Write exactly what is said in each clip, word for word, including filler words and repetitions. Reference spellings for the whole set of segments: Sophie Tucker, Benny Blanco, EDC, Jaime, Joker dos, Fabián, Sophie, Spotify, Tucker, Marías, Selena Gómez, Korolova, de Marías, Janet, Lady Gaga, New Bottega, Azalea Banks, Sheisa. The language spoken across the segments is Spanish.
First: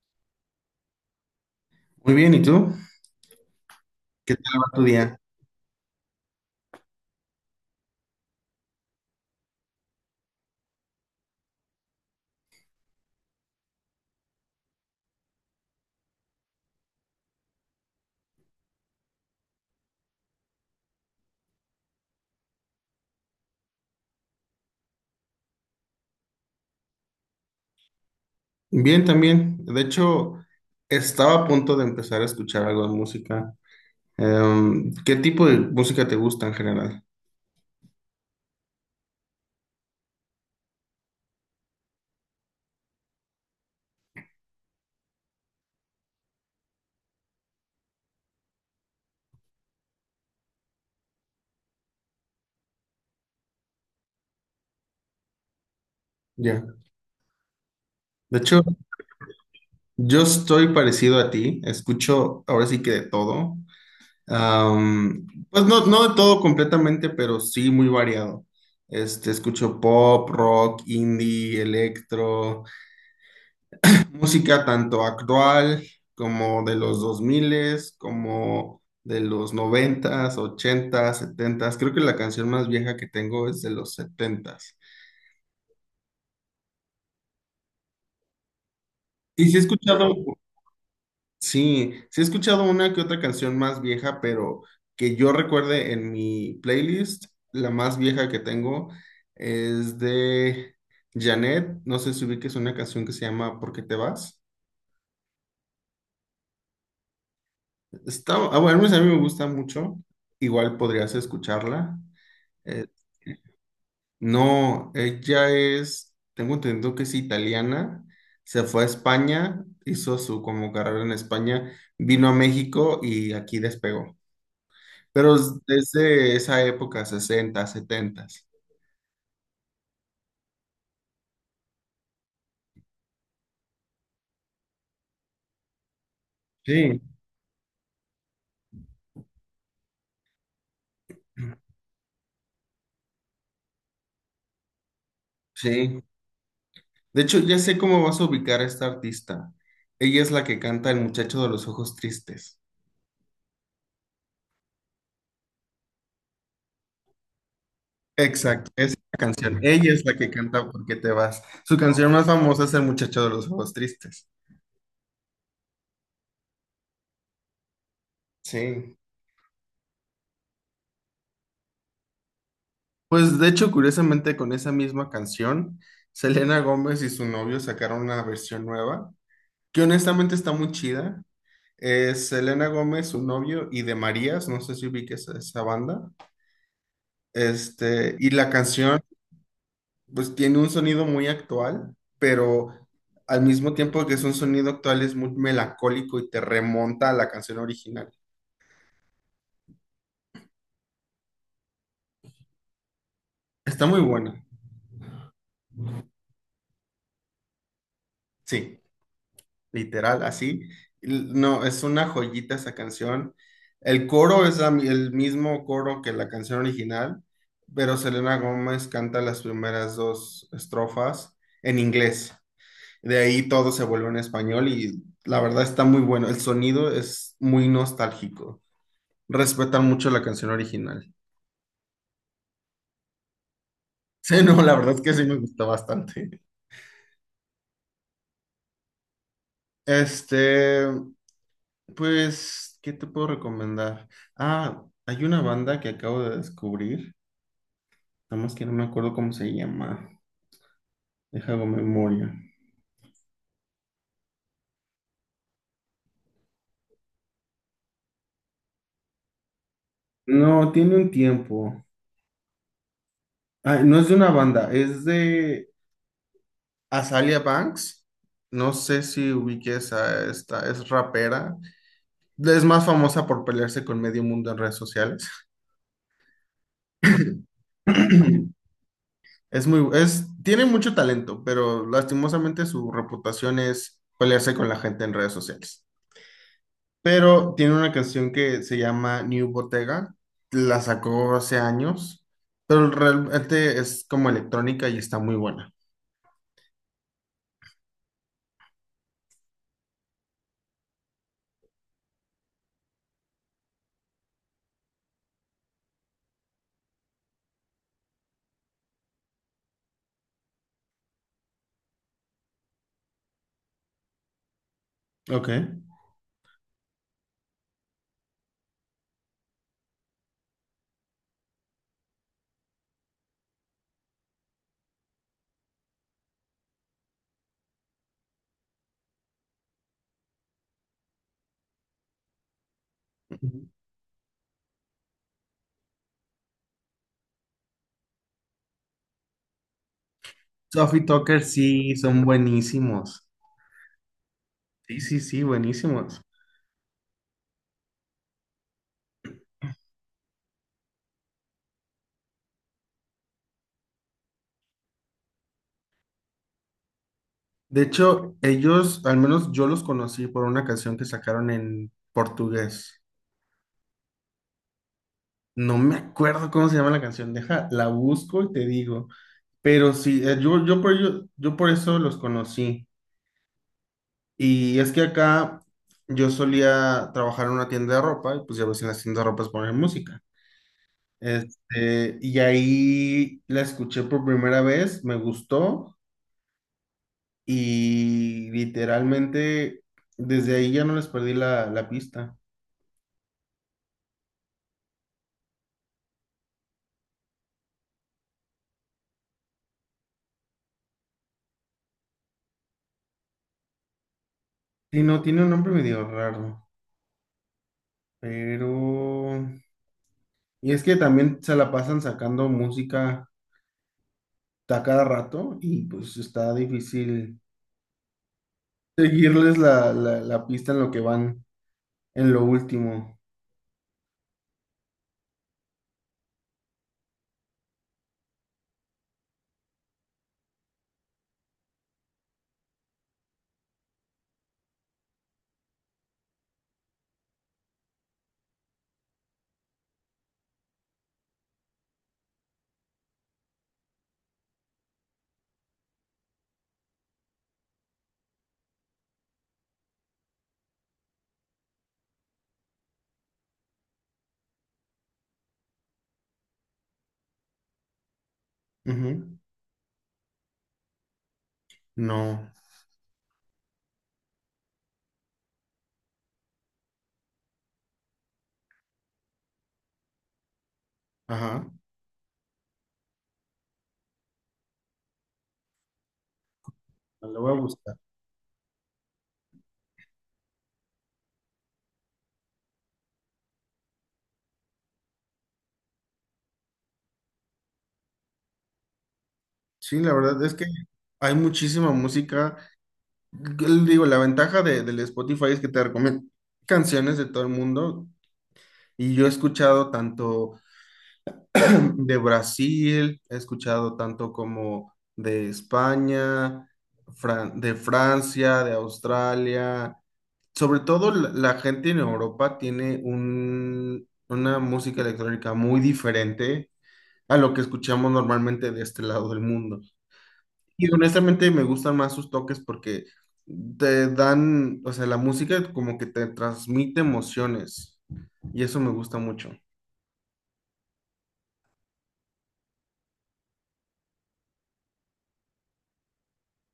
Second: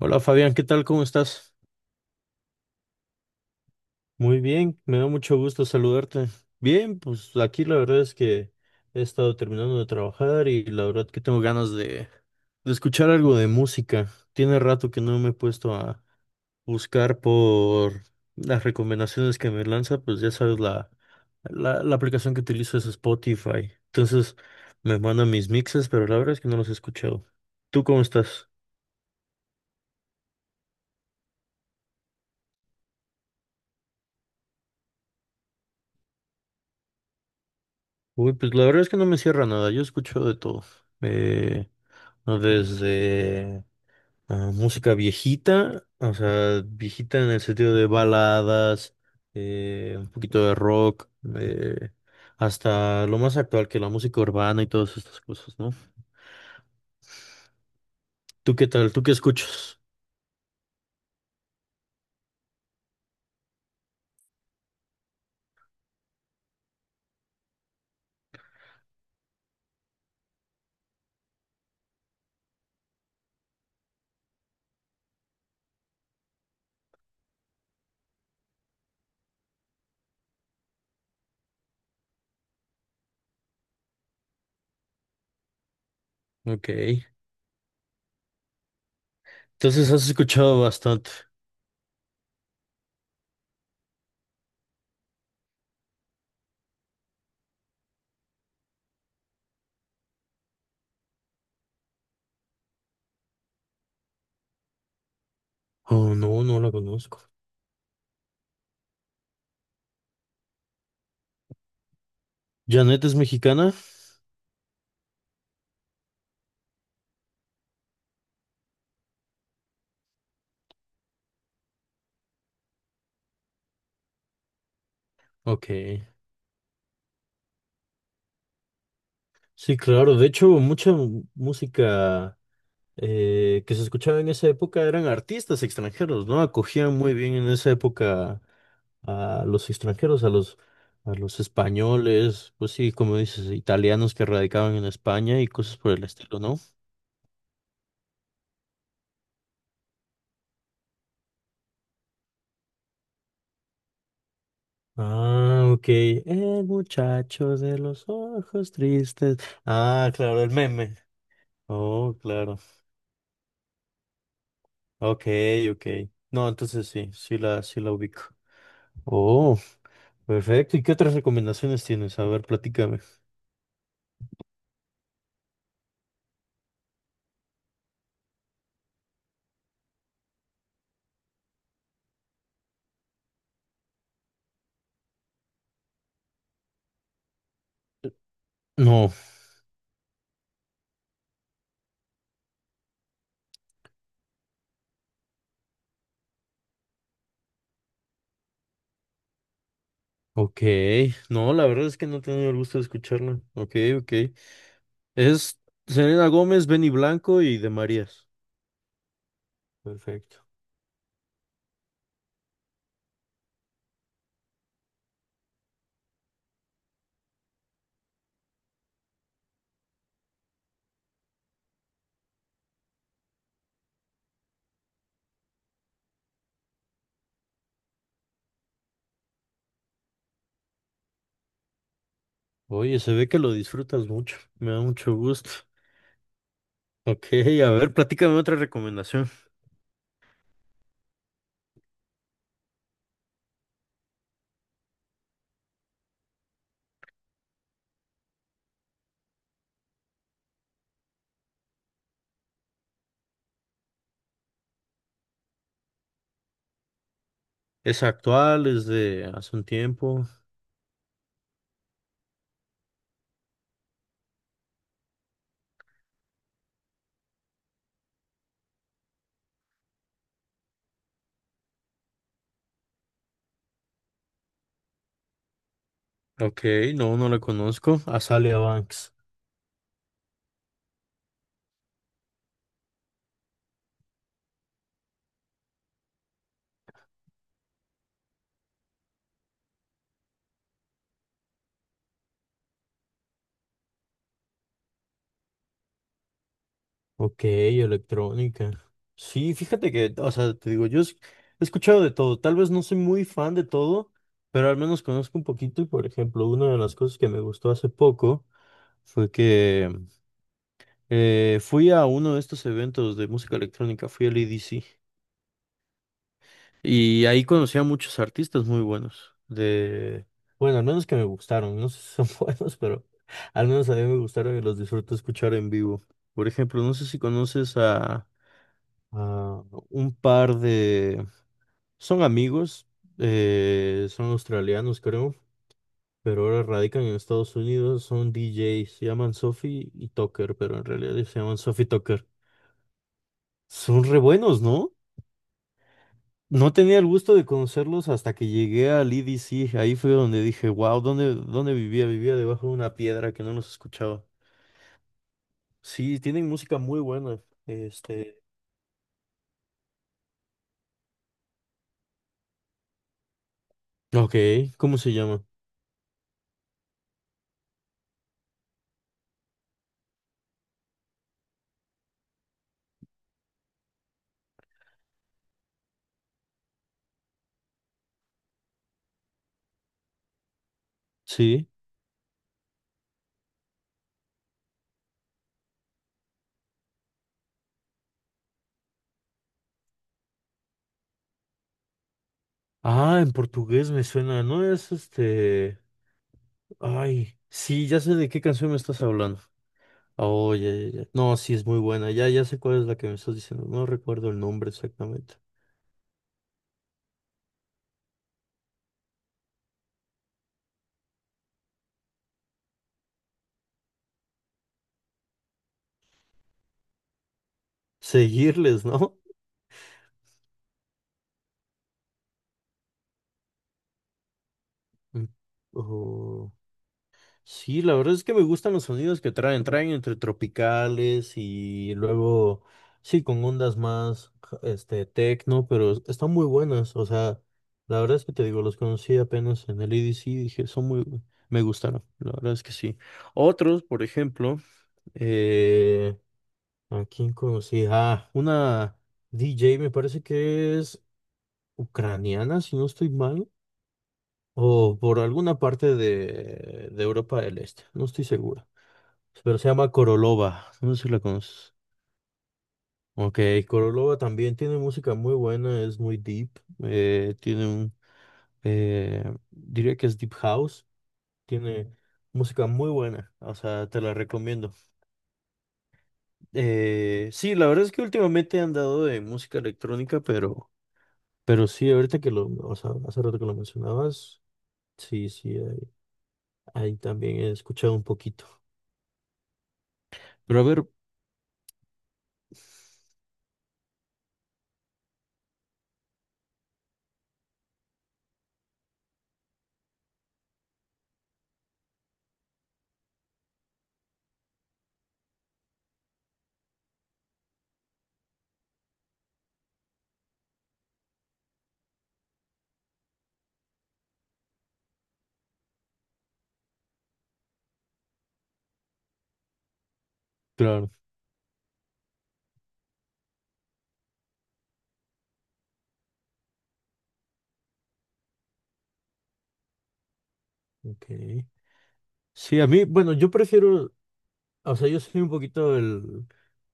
Hola Fabián, ¿qué tal? ¿Cómo estás? Muy bien, ¿y tú? ¿Qué Muy tal va bien, tu me da día? mucho gusto saludarte. Bien, pues aquí la verdad es que he estado terminando de trabajar y la verdad que tengo ganas de, de escuchar algo de música. Tiene rato que no me he puesto a buscar por las recomendaciones que me lanza, pues ya sabes, la, la, la aplicación que utilizo es Spotify. Entonces me mandan mis mixes, pero la verdad es que no los he escuchado. ¿Tú cómo estás? Bien, también. De hecho, estaba a punto de empezar a escuchar algo de música. Em, ¿qué tipo de música te gusta en general? Uy, pues la verdad es que no me cierra nada, yo escucho de todo. Eh, ¿No? Desde ah, música viejita, o sea, viejita en el sentido de baladas, eh, un poquito de rock, eh, hasta lo más actual que la música urbana y todas estas cosas, ¿no? Ya. De ¿Tú hecho, qué tal? ¿Tú qué escuchas? yo estoy parecido a ti. Escucho ahora sí que de todo. Am, pues no, no de todo completamente, pero sí muy variado. Este, escucho pop, rock, indie, electro. Música tanto actual como de los dos mil, como de los noventas, ochenta. Creo que la canción más vieja que tengo es de los setenta. Ok. Y sí he Entonces has escuchado, escuchado bastante. sí, sí he escuchado una que otra canción más vieja, pero que yo recuerde en mi playlist, la más vieja que tengo es de Janet. No sé si ubiques una canción que se llama ¿Por qué te vas? Oh, no, no la conozco. Está, ah, bueno, a mí me gusta mucho. Igual podrías escucharla. Eh, ¿Janet es mexicana? no, ella es, tengo entendido que es italiana, se fue a España, hizo su como carrera en España, vino a México y aquí despegó. Pero es Ok. desde esa época, sesenta, setenta. Sí, claro. De hecho, mucha música, eh, que se escuchaba en esa época eran artistas extranjeros, ¿no? Acogían Sí, muy bien en esa época a los extranjeros, a los, a los españoles, pues sí, como dices, italianos que radicaban en España y cosas por sí. el estilo, ¿no? De hecho, ya sé cómo vas a ubicar a esta artista. Ella es la que canta El muchacho de los ojos tristes. Ah, ok. El muchacho de los Exacto, ojos esa tristes. canción. Ella es Ah, la que claro, el canta ¿Por qué meme. te vas? Su canción Oh, más claro. famosa es El muchacho de los ojos tristes. Ok, ok. No, entonces sí, sí la, sí la ubico. Sí. Oh, perfecto. ¿Y qué otras recomendaciones tienes? A ver, platícame. Pues de hecho, curiosamente, con esa misma canción, Selena Gómez y su novio sacaron una versión nueva, que honestamente está muy chida. Es Selena Gómez, su novio, y de Marías, no sé si ubiques a esa banda. Este, y la canción, No. pues tiene un sonido muy actual, pero al mismo tiempo que es un sonido actual, es muy melancólico y te remonta a la canción original. Ok, no, la verdad es que no he tenido el gusto de escucharla. Ok, Está muy ok. buena, Es Selena Gómez, Benny Blanco y de Marías. sí, literal, Perfecto. así. No, es una joyita esa canción. El coro es la mi- el mismo coro que la canción original, pero Selena Gómez canta las primeras dos estrofas en inglés. De ahí todo se vuelve en español y la verdad está muy bueno. El sonido es muy nostálgico. Respetan mucho la canción original. Oye, se ve que lo disfrutas mucho. Sí, no, Me la da verdad es que mucho sí me gusto. gustó bastante. Ok, a ver, platícame otra recomendación. Este, pues, ¿qué te puedo recomendar? Ah, hay una banda que acabo de descubrir. Nada más que no me acuerdo cómo se llama. Deja hago memoria. ¿Es actual? ¿Es de hace un tiempo? No, tiene un tiempo. Ah, no es de una banda, es de Azalea Banks. No sé si ubiques a esta, es rapera. Es más famosa por pelearse con medio mundo en redes sociales. Ok, no, no la conozco. Azalea Banks. Es muy, es, tiene mucho talento, pero lastimosamente su reputación es pelearse con la gente en redes sociales. Pero tiene una canción que se llama New Bottega, la sacó hace años, pero realmente es como electrónica y está muy buena. Ok, electrónica. Sí, fíjate que, o sea, te digo, yo es- he escuchado de todo. Tal vez no soy muy fan de todo, pero al menos conozco un poquito. Y por ejemplo, una de las cosas que me gustó hace poco fue que eh, fui a uno de estos eventos de música electrónica, fui al E D C. Ok. Y ahí conocí a muchos artistas muy buenos. De, bueno, al menos que me gustaron. No sé si son buenos, pero al menos a mí me gustaron y los disfruto escuchar en vivo. Por ejemplo, no sé si conoces a Ah, un par de... Son amigos, Ujú. eh, son australianos creo, pero ahora radican en Estados Unidos, son D Js, se llaman Sophie y Tucker, pero en Sophie realidad se Tucker llaman Sophie y sí, son Tucker. buenísimos. Son re buenos, ¿no? Sí, sí, sí, buenísimos. No tenía el gusto de conocerlos hasta que llegué al E D C, ahí fue donde dije, wow, ¿dónde, ¿dónde vivía? Vivía debajo de una piedra que no los escuchaba. Sí, tienen música muy buena. De hecho, Este... ellos, al menos yo los conocí por una canción que sacaron en portugués. Ok, ¿cómo se llama? No me acuerdo cómo se llama la canción, deja, la busco y te digo. Pero sí, eh, yo, yo, por, ello- yo por eso los conocí. Y es que acá yo solía trabajar en una tienda de ropa y pues ya ves en las tiendas de ropa ponen música. Sí. Este, y ahí la escuché por primera vez, me gustó y literalmente desde ahí ya no les perdí la, la pista. Ah, en portugués me suena, ¿no es este... Ay, sí, ya sé de qué canción me estás hablando. Oh, ya, ya, ya. No, sí, es muy buena. Ya, ya sé cuál es la que me estás diciendo. No recuerdo el nombre Sí, no, exactamente. tiene un nombre medio raro, pero... Y es que también se la pasan sacando música a cada rato y pues está difícil Seguirles, ¿no? seguirles la, la la pista en lo que van, en lo último. Mm. Oh, sí, la verdad es que me gustan los sonidos que traen. Traen entre tropicales y luego, sí, con ondas más, ja- este, tecno, pero es- están muy buenas. O sea, la verdad es que te digo, los conocí apenas en el E D C y dije, son muy, me gustaron. La verdad es que sí. Otros, por ejemplo. Eh, ¿A quién conocí? Ah, una D J me parece que es ucraniana, si no estoy mal, o por alguna parte de, de Europa del Este, no estoy seguro. Ujú. Pero se llama Korolova, no sé si la conoces. No, Ok, Korolova también tiene música muy buena, es muy deep, eh, tiene un, eh, diría que es deep house, ajá. tiene música muy buena, o sea, te la recomiendo. Me Eh, lo voy sí, a la verdad es buscar. que últimamente han dado de música electrónica, pero, pero sí, ahorita que lo, o sea, hace rato que lo mencionabas, sí, sí, ahí, ahí también he escuchado un poquito. Sí, la verdad es Pero a que ver, hay muchísima música. L- Digo, la ventaja de, del Spotify es que te recomienda canciones de todo el mundo. Y yo he escuchado tanto de Brasil, he escuchado tanto como de España, Fran- de Francia, de Australia. Sobre todo la, la gente en Europa tiene un, una música electrónica muy diferente a lo que escuchamos normalmente de este lado del mundo. claro, Y honestamente me gustan más sus toques porque te dan, o sea, la música como que te transmite emociones y eso me gusta mucho. ok. Sí, a mí, bueno, yo prefiero, o sea, yo soy un poquito el,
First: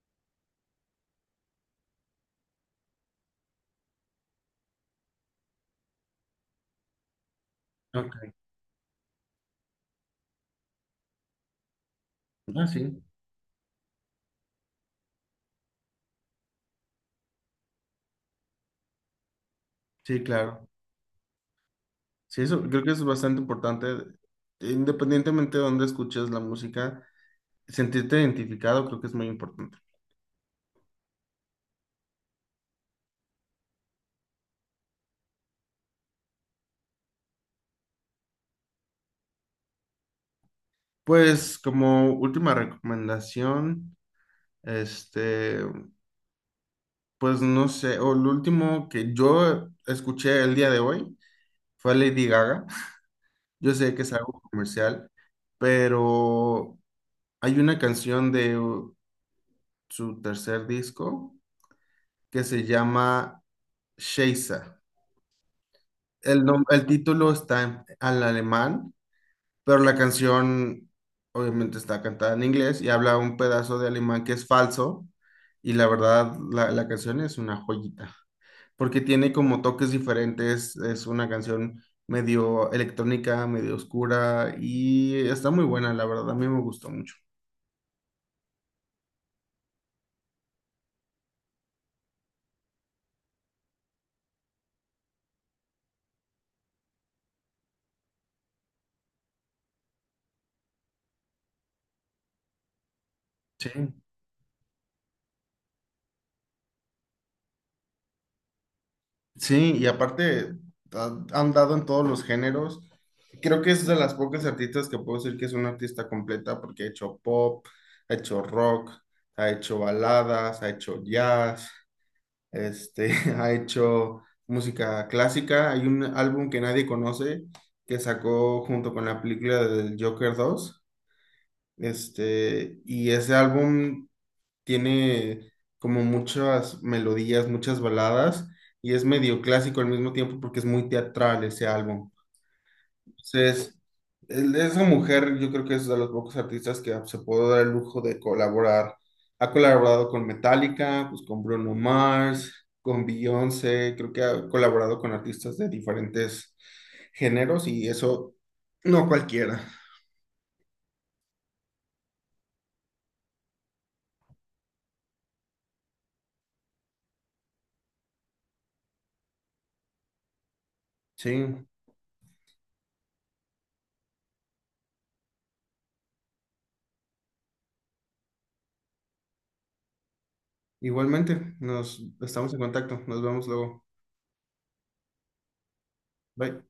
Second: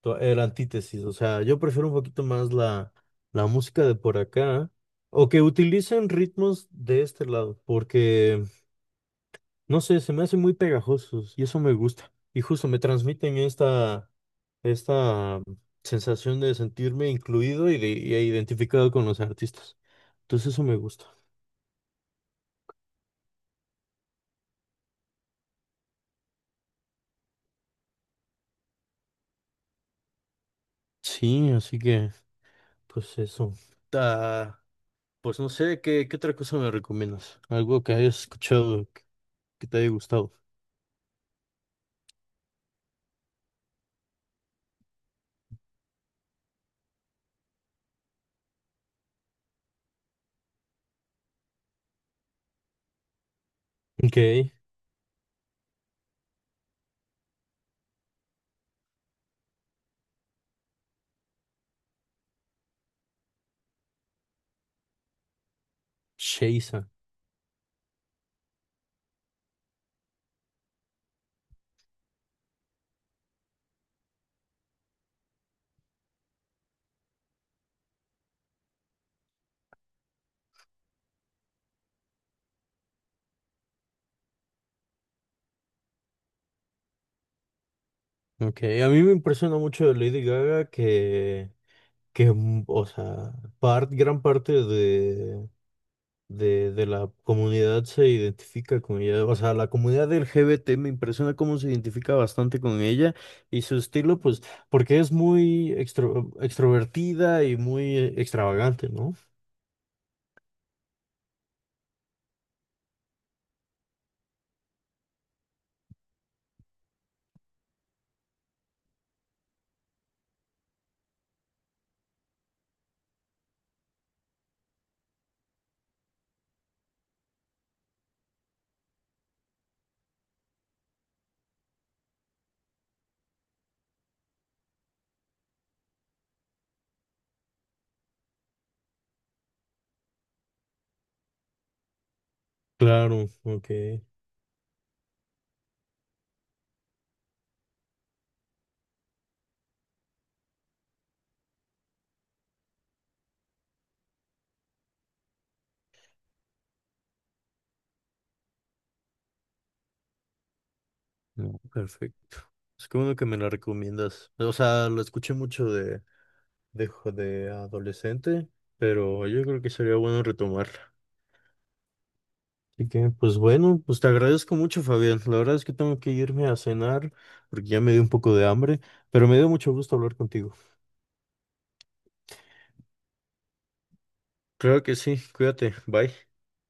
to- el antítesis, o sea, yo prefiero un poquito más la, la música de por acá, o que utilicen ritmos de este lado, Ok, porque, no sé, se me hacen muy pegajosos y eso me gusta. Y ah, justo me sí, transmiten esta esta mm, sensación de sentirme incluido y de y e identificado con los artistas. sí, Entonces eso claro. me gusta. Sí, eso creo que es bastante importante, independientemente de dónde escuches la música, sentirte identificado creo que es muy importante. Sí, así que pues eso. Ah, pues no sé, ¿qué, ¿qué otra cosa me recomiendas? Algo que hayas escuchado que, que te haya gustado. Pues como última recomendación, este, pues no sé, o lo último que yo escuché el día de hoy, fue Lady Gaga. Yo sé que es Ok, algo comercial, pero hay una canción de uh, su tercer disco que se llama Sheisa. El, nom- el Sheisa. título está en, al alemán, pero la canción obviamente está cantada en inglés y habla un pedazo de alemán que es falso y la verdad la, la canción es una joyita porque tiene como toques diferentes, es una canción medio electrónica, medio oscura y está muy buena, la verdad, a mí me gustó mucho. Ok, a mí me impresiona mucho de Lady Gaga que, que mm, o sea, par- gran parte de, de, de la comunidad se identifica con ella. O sea, la comunidad L G B T me impresiona cómo se identifica bastante con ella y Sí. su estilo, pues, porque es muy extro- extrovertida y muy eh, extravagante, ¿no? Sí, y aparte ha, ha andado en todos los géneros. Creo que es de las pocas artistas que puedo decir que es una artista completa porque ha hecho pop, ha hecho rock, ha hecho baladas, ha hecho jazz, este, ha hecho música clásica. Hay un álbum que nadie conoce que sacó junto con la película del Joker dos. Este, y ese álbum tiene como muchas melodías, muchas baladas, y es medio clásico al mismo tiempo porque es muy teatral ese álbum. Claro, Entonces, ok. el- esa mujer yo creo que es de los pocos artistas que se puede dar el lujo de colaborar. Ha colaborado con Metallica, pues con Bruno Mars, con Beyoncé, creo que ha colaborado con artistas de diferentes géneros y eso no cualquiera. No, perfecto. Es que bueno que me la recomiendas. O sea, lo escuché mucho de, de, jo- de adolescente, pero yo creo que sería bueno retomarla. Sí, Así que, pues bueno, pues te agradezco mucho, Fabián. La verdad es que tengo que irme a cenar porque ya me dio un poco de hambre, pero me dio mucho gusto hablar contigo. igualmente, nos estamos en contacto, nos vemos luego. Claro que sí, cuídate, bye. Bye.